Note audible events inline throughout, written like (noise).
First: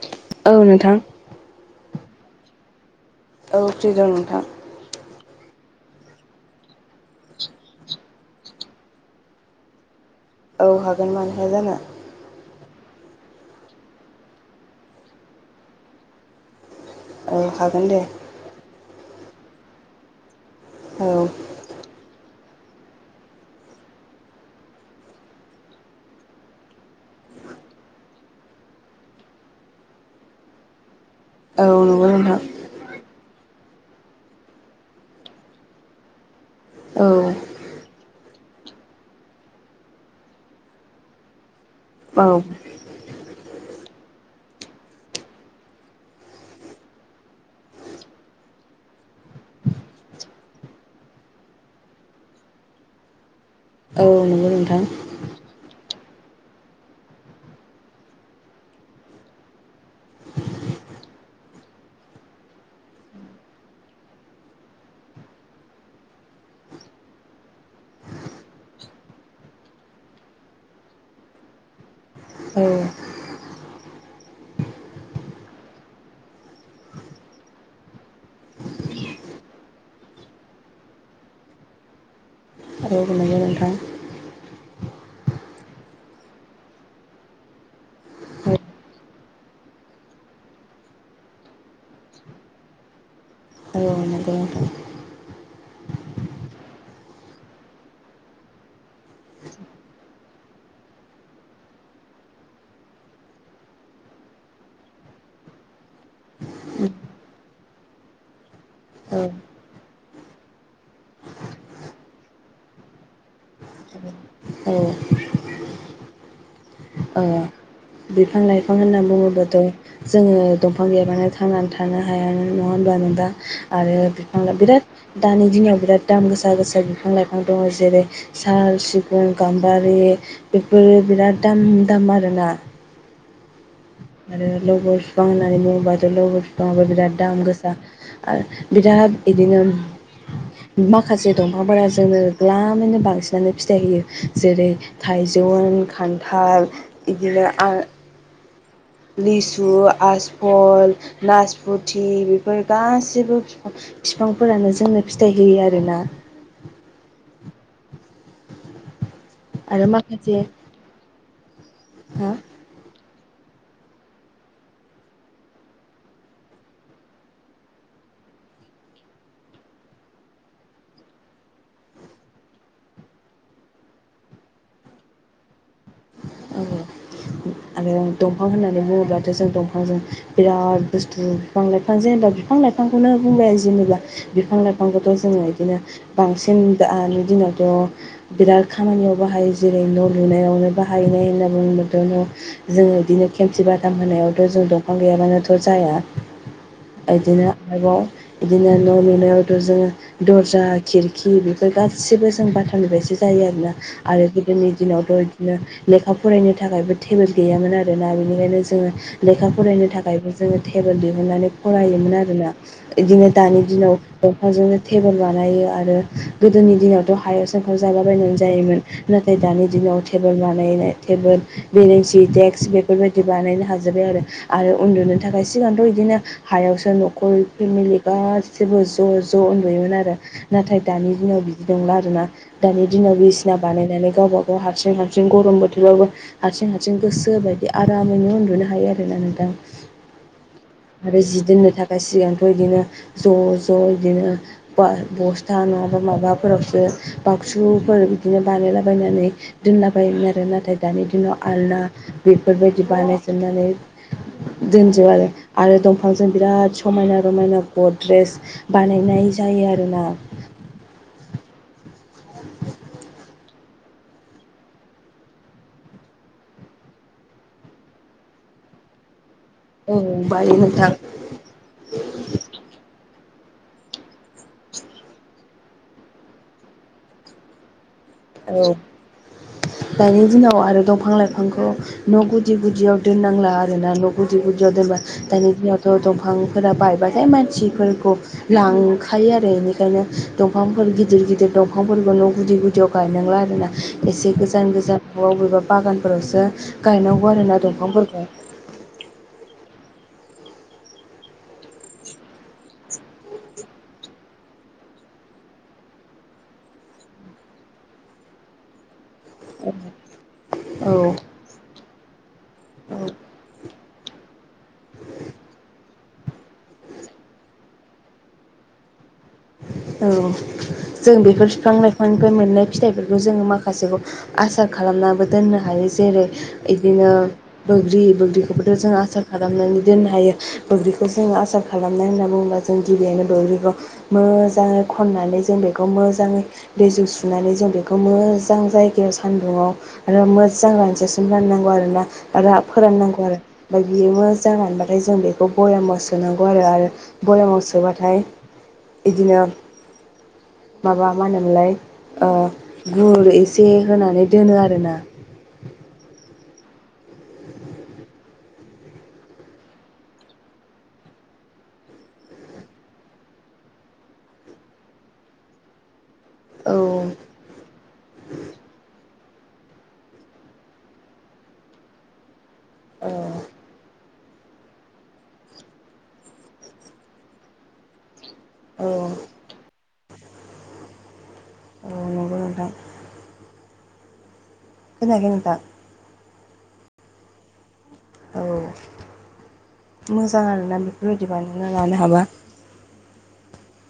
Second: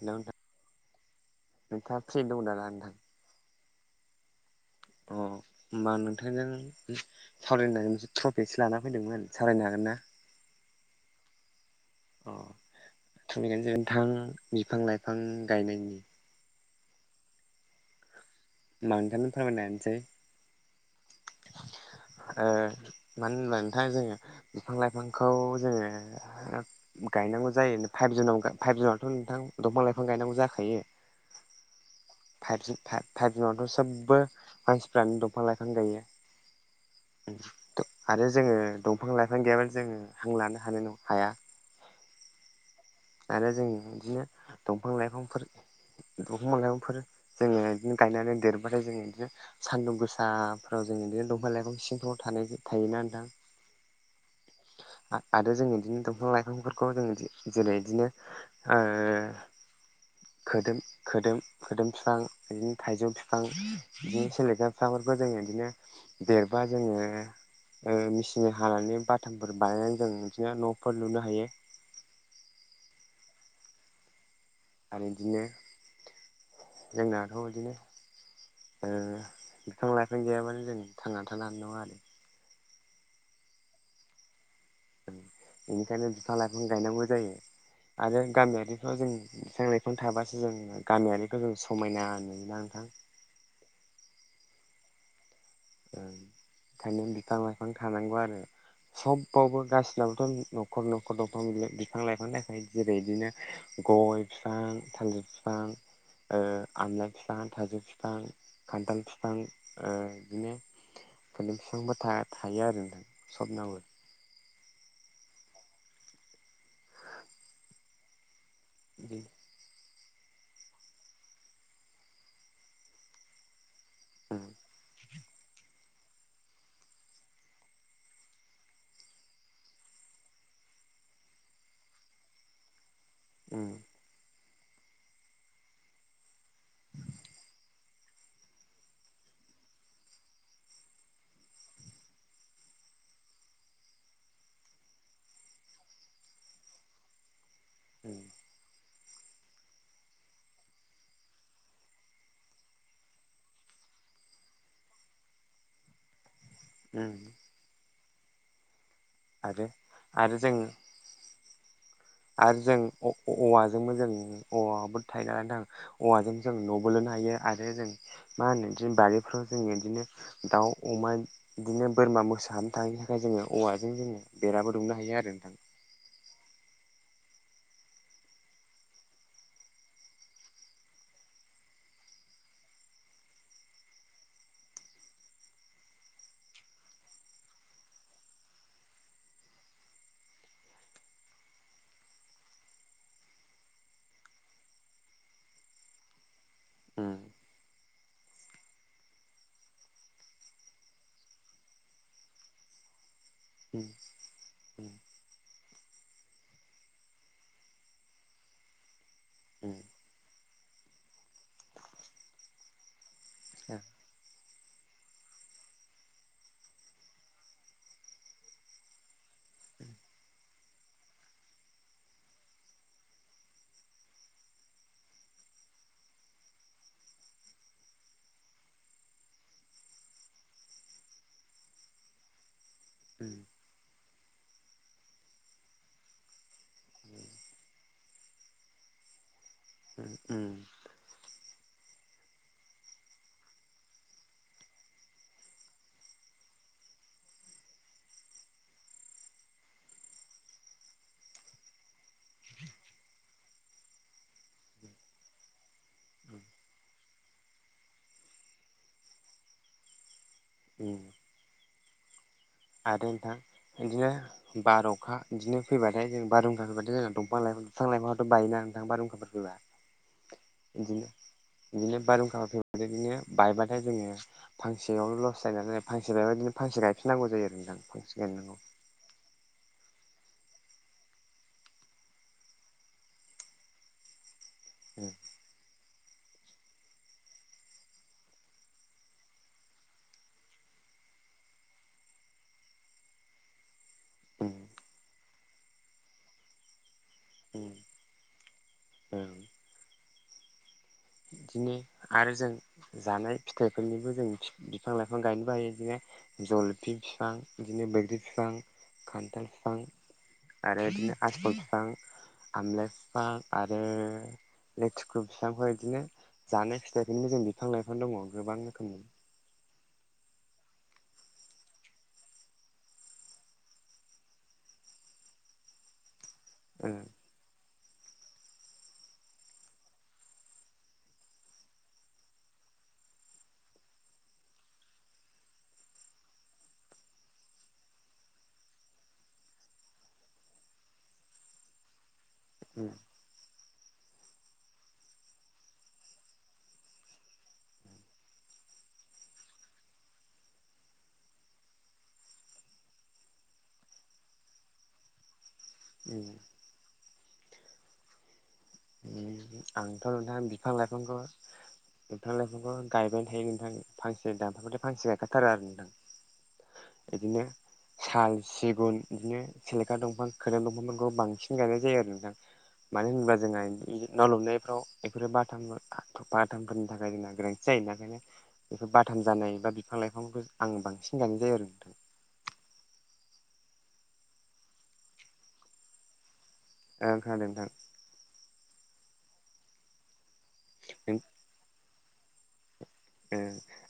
Hello नोंथां। औ नोंथां। नोंथाङा फ्रि दं द ना नोंथां? औ फ्रि दं नोंथां। अ होमबा नोंथांजों सावरायनानै मोनसे ट्रफिसो लानानानै फैदोंमोन सावरायनो हागोन ना? औ हागोन मानो हाया जानो अ थैनो जागोन नोंथां बिफां लाइफां गायनायनि औ हागोन दे होमबा नोंथांनो फोरमायनो हानोसै औ। ओ मानो होनबा नोंथाङा जोङो बिफां लाइफांखौ जोङो। गायनांगौ जायो फाइभ जुनाव फाइभ जुनावथ' नोंथां दंफां लाइफां गायनांगौ जाखायो। औ। आरो फाइ फाइभजुनावथ' सोबबो मानसिफ्रानो दंफां लाइफां गायो। औ आरो जोङो दंफां लाइफां गैयाबानो जोङो हां लानो हानो न हाया। औ। आरो जों बिदिनो दंफां लाइफांफोर दंफां लाइफांफोर जोङो बिदिनो गायनानै देरबाथाय जोङो बिदिनो सान्दुं गोसाफोराव जों बिदिनो दंफां लाइफं सिंफ्राव थानाय थायोना नोंथां औ नंगौ नोंथां। आरो जों इदिनो दंफां लाइफांफोरखौ जों जेरै इदिनो ओ खोदोम खोदोम खोदोम बिफां बिदिनो थाइजौ फिफां बिदिनो सेलेखा फिफांफोरखौ जोङो बिदिनो देरबा जोङो ओ मेसिनजों हानानै बाथामफोर बानायनानै जों बिदिनो न'फोर लुनो हायो ए आरो इदिनो जोंनाथ' इदिनो ओ बिफां लाइफां गैयाबानो जों थांनानै थानो हानाय नङा आरो औ नोंगौ नोंथां बेनिखायनो बिफां लाइफां गायनांगौ जायो। आरो गामियारिफ्राव जों बिफां लाइफां थाबासो जों गामियारिखौ जों समायना नुोना नोंथां। औ नंगौ नोंथां। खायनो बिफां लाइफां थानांगौ आरो सबावबो गासिनाबबोथ' न'खर न'खर दंफां बिफां लाइफां दाखायो जेरै बिदिनो गय बिफां थालिर बिफां ओ नोंथां आमलाइ फिफां थाइजौ फिफां खान्थाल फिफां ओ बिदिनो खुन्दै बिफांबा था थायो आरो नोंथां सबनावबो आरो ओ बिफां लाइफां होनना बिदि बुङोबाथ' जोङो दंफां गैबानो थांनानै थानो हाया नङा होनबा नों दा आरो बिफां उम ला बिराद दानि दिनाव बिराद दाम गोसा गोसा बिफां लाइफां दङ जेरै साल सिगुन गाम्बारि बेफोरो बिराद दाम दाम आरोना। ओ आरो लोर बिफां होननानै बुङोबाथ' लबोर बिफाङाबबो बिराद दाम गोसा आरो बिराद बिदिनो माखासे दंफांफोरा जोंनो गलामैनो बांसिनानो फिथाइ होयो जेरै थाइजन खान्थाल बिदिनो आरो उम लिसु आसफल नासफुथि बेफोर गासिबो बिफांफोरानो जोंनो फिथाइ होयो आरोना (inaudible) आरो आरो माखासे जों हा आरो जों औवाजोंबो जों औवाबो थाइगानानै थां औवाजों जों न' बलोननो हायो आरो जों मा होनो बिदिनो बारिफ्राव जों बिदिनो। दाउ अमानि बिदिनो बोरमा मोसाहानानैनो थांैनि थाखाय जोङो औवाजों जोङो बेराबो दुमनो हायो आरो नोंथां। औ। (inaudible) आरो दंफां होननानै बुङोब्लाथ' जों दंफांजों बिराद बुस्थु बिफां-लाइ बिफां जेनेबा बिफां लाइफांखौनो बुंबाय जेनेबा बिफां लाइफांखौथ' जोङो बिदिनो। बांसिन दानि दिनावथ' बिराद खामानियाव बाहायो जेरै न' लुनायावनो बाहायो। हनायैन बुंबोदनो जोङो बिदिनो खेमसि बाथाम होनायावथ' जों दंफां गैयाबानोथ' जाया। उम बिदिनो आरोबाव बिदिनो न' लुनायावथ' जोङो दर्जा खिरखि बेफोर गासिबो जों बाथारनिफ्रायसो जायो आरोना उम आरो गोदोनि उम दिनावथ' बिदिनो। लेखा फरायनो थाखायबो टेबोट गैयामोन आरोना बेनिखायनो जोङो लेखा उम फरायनो थाखायबो जोङो टेबोल दिहुननानै फरायोमोन आरोना। बिदिनो दानि दिनाव दंफांजोंनो थटेबोल बानायो आरो गोदोनि दिनावथ'। हायाव सोंखाव जला बायनानै जायोमोन नाथाय दानि दिनाव टेबोल मार बानायनाय टेबोल बेनिन्सि दडेक्स बेफोरबायदि बानायनो हाजोबबाय आरो आरो उन्दुनो थाखाय सिगांथ' बिदिनो हायावसो न'खर फेमिलि गासैबो ज' ज' उन्दुयोमोन आरो नाथाय दानि दिनाव बिदि दंला आर ना दानि दिनाव बिदिसिना बानायनानै गावबा गाव हारसिं हार बिों गरम बोथोरावाबबो हारथिं हारथिं गोसो बायदि आरामैनो उन्दुनो हायो आरोना नोंथां ओम। आरो जि दोननो थाखाय सिगांथ' बिदिनो ज' ज' बिदिनो बा बस्था नङाबा माबाफोरावसो बाक्सुफोर बिदिनो बानायलाबायायनानै दोनना बायोमोन आरो नाथाय दानि दिनाव आलना बेफोरबायदि बानायजोबनानै। दोनजोब आरो आरो दंफांजों उम बिराद समायना रमायना गद्रेस बानायनाय जायो आरोना। ओम आरो नोंथां बिदिनो बार'खा बिदिनो फैबाथाय जों बारहुंखा फैबाथाय जोंना दफां लाइ बिफां लाइफथ' बायोन नोंथां बारहुंखाफोर फै औ बायो नोंथां बिदिनो बिदिनो बारहुंखा फैब बिदिनो बायबाथाय जोङो। फांसेयावनो लस जायो फांसे बेदिनो फांसे गायफिननांगौ जायो आरो दां फांसे गायनांगौ औ। (inaudible) दानि दिनाव आरो दंफां लाइफांखौ न' गुदि गुदियाव दोननांला आरोना न' गुदि गुदियाव दोनबा दानि दिनावथ' दंफांफोरा बायबाथाय मानसिफोरखौ लांखायो आरो बेनिखायनो दंफांफोर गिदिर गिदिर दंफांफोरखौ न' गुदि गुदियाव गायनांला आरोना एसे गोजान गोजान न'आव बबेबा बागानफोरावसो गायनांगौ आरो ना दंफांफोरखौ औ बिदिनो आरो जों जानाय फिथाइफोरनिबो जों बिफां लाइफां गायनोबो हायो बिदिनो जलफि फिफां बिदिनो बैग्रि बिफां खान्थाल बिफां आरो औ बिदिनो आफल बिफां आमलाय औ बिफां आरो लेथिखु बिफांखौ बिदिनो जानाय फिथाइफोरनिबो जों बिफां लाइफां दङ गोबां रोखोमनि। औ जों बेफोर बिफां लाइफांनिफ्राय मोननाय फिथाइफोरखौ जोङो माखासेखौ आसा खालामनाबो दोननो हायो जेरै बिदिनो बैग्रि बैग्रिखौबोथ' जों आसार खालामनानै दोननो हायो। बैग्रिखौ जोङो आसार खालामनाय होनना बुङोब्ला जों गिबियैनो बैग्रिखौ मोजाङै खननानै जों बेखौ मोजाङै दैजों सुनानै जों बेखौ मोजां जायगायाव सान्दुङाव आरो मोजां रानजेसिम राननांगौ आरो ना रा फोराननांगौ आरो। ओमफ्राय बेयो मोजां मोनबाथाय जों बेखौ बरयमाव सोनांगौ आरो आरो बरयामाव सोबाथाय बिदिनो माबा मा होनोमोनलाय ओ गुर एसे होनानै दोनो आरोना। जोङो आंथ' नोंथां बिफां लाइफांखौ बिफां लाइफांखौ गायबाय थायो नोंथां फांसे दानफांखौल फांसे गायखाथारो आरो नोंथां। औ बिदिनो साल सिगुन। बिदिनो सेलेखा दंफां खोरोम दंफांफोरखौ बांसिन गायनाय जायो आरो नोंथां औ मानो होनोब्ला जोंहा बे न' लुनायफ्राव बेफोरो बाथामफोर बाथामफोरनि थाखाय जोंना गोनांथि जायोना ओंखायनो औ बेफोर बाथाम जानाय बा बिफां लाइफांफोरखौ आं बांसिन गायनाय जायो आरो। औ नोंथां नंगौ नोंथां खोनायाखै नोंथां। ओ खोनादों नोंथां। औ मोजां आरोना बेफोरबायदि बानायना लानो हाबा।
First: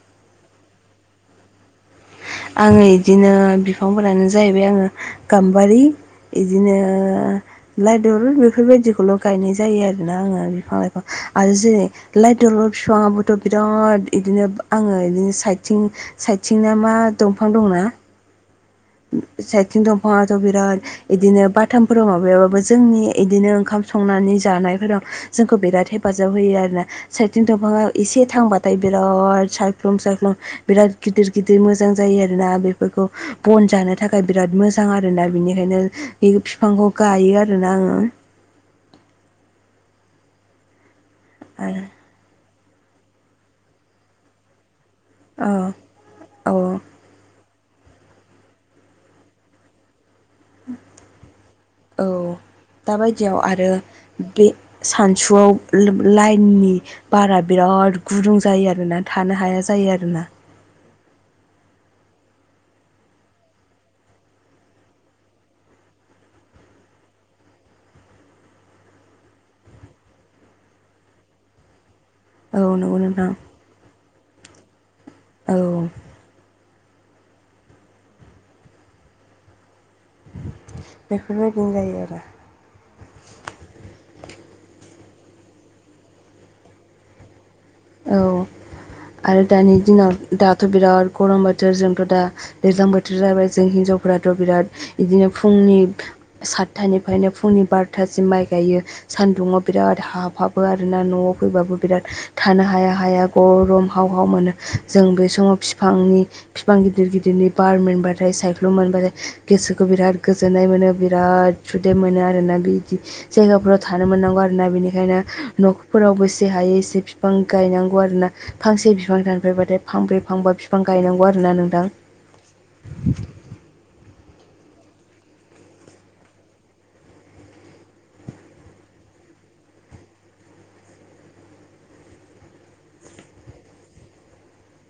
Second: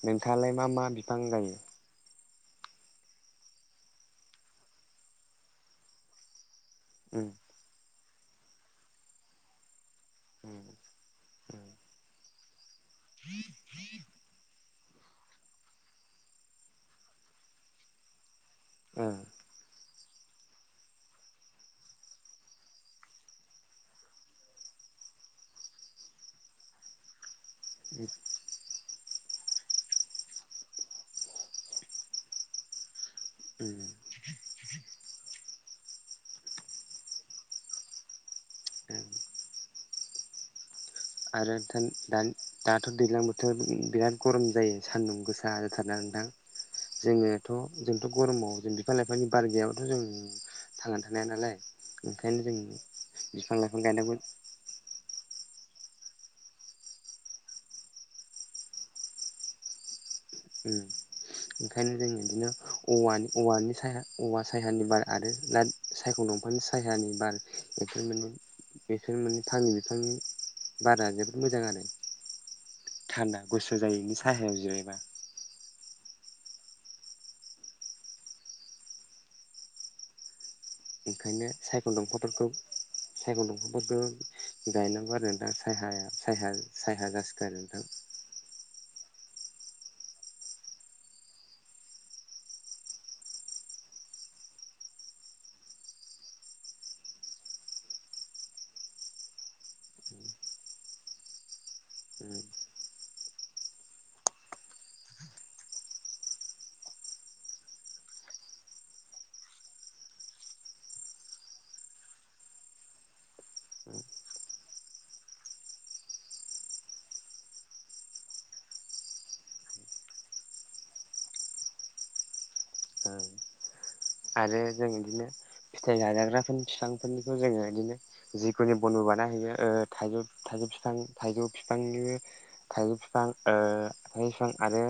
नोंथाङालाय मा मा बिफां गायो ‌? आङो बिदिनो बिफांफोरानो जाहैबाय आङो गाम्बारि बिदिनो उम ओ लाइ दलर बेफोरबायदिखौल' गायनाय जायो आरोना आङो उम बिफां लाइखौ आरो उम जेरै लाइ दलर बिफाङाबोथ' बिराद बिदिनो आङो बिदिनो साइथिं साइथिंना मा दंफां दंना? ओ साइथिं दंफाङाथ बिराद इदिनो बाथामफोराव माबायाबाबो जोंनि इदिनो ओंखाम संनानै जानायफोराव जोंखौ बिराद हेफाजाब होयो आरोना साइथिं दंफाङा एसे थांबा नाथाय बिराद सायख्लं सायख्लं बिराद गिदिर गिदिर मोजां जायो आरोोना बेफोरखौ बन उम जानो थाखाय बिराद मोजां आरोोना बिनिखायनो बे बििफांखौ गायो आरोोना आङो। ओ आरो दाथ' दैज्लां बोथोराव बिराद गरम जायो सान्दुं औ गोसा जाथारदोंना ना औ नोंथां? जोङोथ' जोंथ' गरमाव जों बिफां लाइफांनि बार गैयाबाथ' जों थांनानै थानो हाया नालाय औ ओंखायनो जों दाबायदियाव बिफां आरो लाइफां गायनांगौ। बे सानसुआव लोब लाइननि बारा बिराद गुदुं जायो आरोना थानो हाया जायो आरोना। उम ओंखायनो जों इदिनो औवानि औवानि सायहा औवा सायानि बार आरो लाद सायख' दंफानि सायहानि बार इफोर माने बेसोर माने फांनै बिफांनि बारा जोबोद मोजां आरो। औ नंगौ नोंथां थान्दा गुसु जायो इनि सायहायाव जिरायबा। औ ओंखायनो बेफोरबायदिनो सायख' जायो आरो दंफांफोरखौ सायखं दंफांफोरखौ गायनांगौ आरो नोंथां सायहाया सायहा सायहा जासो गारो नोंथां। औ आरो दानि दिनाव दाथ' बिराद गरम बोथोर जोंथ' दा दैज्लां बोथोर जाबाय जों हिनजावफ्राथ' बिराद इदिनो फुंनि सातथानिफायनो फुंनि बार'थासिम माइ गायो। सानदुङाव बिराद हाबहाबो आरोना न'आव फैबाबो बिराद थानो हाया हाया गरम हाव हाव मोनो जों बे समाव फिफांनि फिफां गिदिर गिदिरनि बार मोनबाथाय सायख्लुम मोनबाथाय गोसोखौ बिराद गोजोननाय मोनो बिराद सुदेम मोनो आरोना बिदि जायगाफोराव थानो मोननांगौ आरोना बिनिखायनो न'खरफोराव बोसे हायो एसे फि बां गायनांगौ आरो ना फांसे बिफां दानफायबाथाय फांब्रै फांबा बिफां गायनांगौ आरो ना नोंथां। ओं। आरो जों इदिनो फिथाइ जाजाग्राफोरनि बिफांफोरनिखौ जोङो इदिनो जिखुनि बनबो बानायहायो ओ थाइजौ थाइजौ फिफां थाइजौ फिफांनि थाइजौ फिफां ओ थाइै बिफां आरो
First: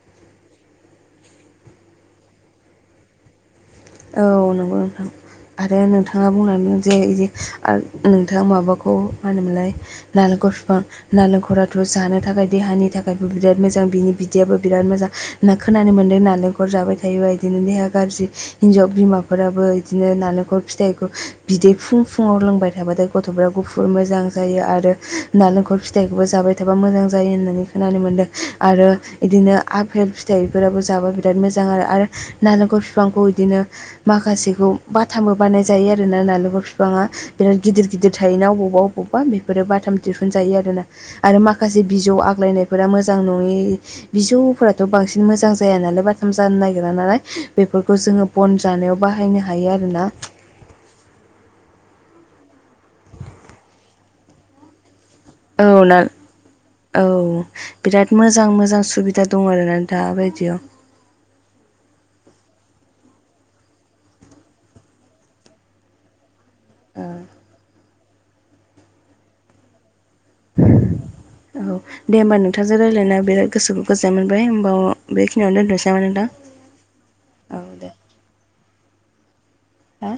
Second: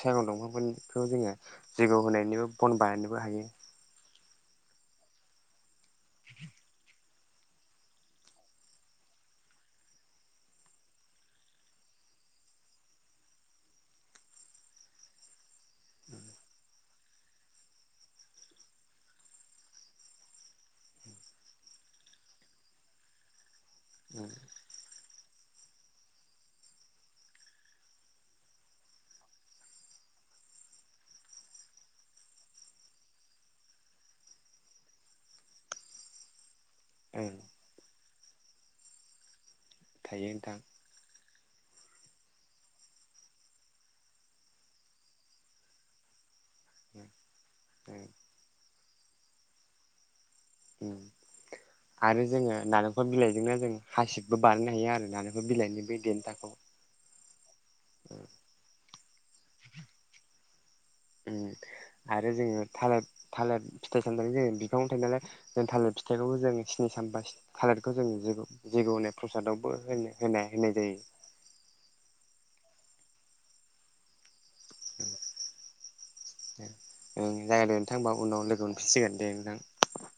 सायगं दंफांफोरखौ जोङो जैग' होनायनिबो बन बानायनोबो हायो। औ नोंगौ नोंथां। आरो नोंथाङा बुंलांदों जे इदि आ नोंथाङा माबाखौ मानो मोनलाय नालेखर फिफां नालेंखराथ' जानो थाखाय देहानि थाखायबो बिराद मोजां बिनि बिदैयाबो बिराद मोजा होना खोनो मोनदों नालेंखर जाबाय थायोबा इदिनो देहा गारजि हिनजाव बिमाफोराबो इदिनो नालेंखल फिथाइखौ बिदै फुं फुङाव लोंबाय थाबाथाय गथ'फ्रा गुफुर मोजां जायो आरो नालेंखल फिथायाइखौबो जाबाय थाबा मोजां जायो होननानै खोनानो मोन्दों आरो इदिनो आफेल फि थाइफोराबो जाबा बिराद मोजां आरो आरो नालेंखल फिफांखौ दिनो माखासेखौ बाथामबो बानाय जायो आरोना नारेंखर बिफाङा। ओं बिराद गिदिर गिदिर थायोना अबावबा अबावबा बिफोरो बाथाम थायो दिुहुन नोंथां। जायो आरो ना। आरो माखासे बिजौ आग्लायनायफोरा मोजां नङि बिजौफोराथ' बांसिन मोजां जाया नालाय बाथाम जानो नागिरा नालाय बेफोरखौ जोङो बन जानायाव बाहायनो हायो आरोना। आरो जोङो नालेंखल बिलाइजोंनो जों हासिबबो बारनो हायो आरो ना नों औ ना औ बिराद मोजां मोजां सुबिदा दं आरोना दा बायदियाव। उम आरो जोङो थालेद थालेद फिथाइ सामथायखो जोङो बिफांआवनो थायो नालाय जों थालेद फि फिथाइखौबो जों सिनि सामफा औ थालेदखौ जों जैग' जैग' होननाय प्रसादावबो होनो। होनाय होनाय जायो। औ दे होमबा नोंथांजों रायलायना बिराद गोसोखौ गोजोन मोनबाय होमबा बेखिनियावनो दोनथ'नसै नामा नोंथां। ओं जायो दे नोंथां होमबा उनाव लोगो मोनफिन सिगोन दे नोंथां। हा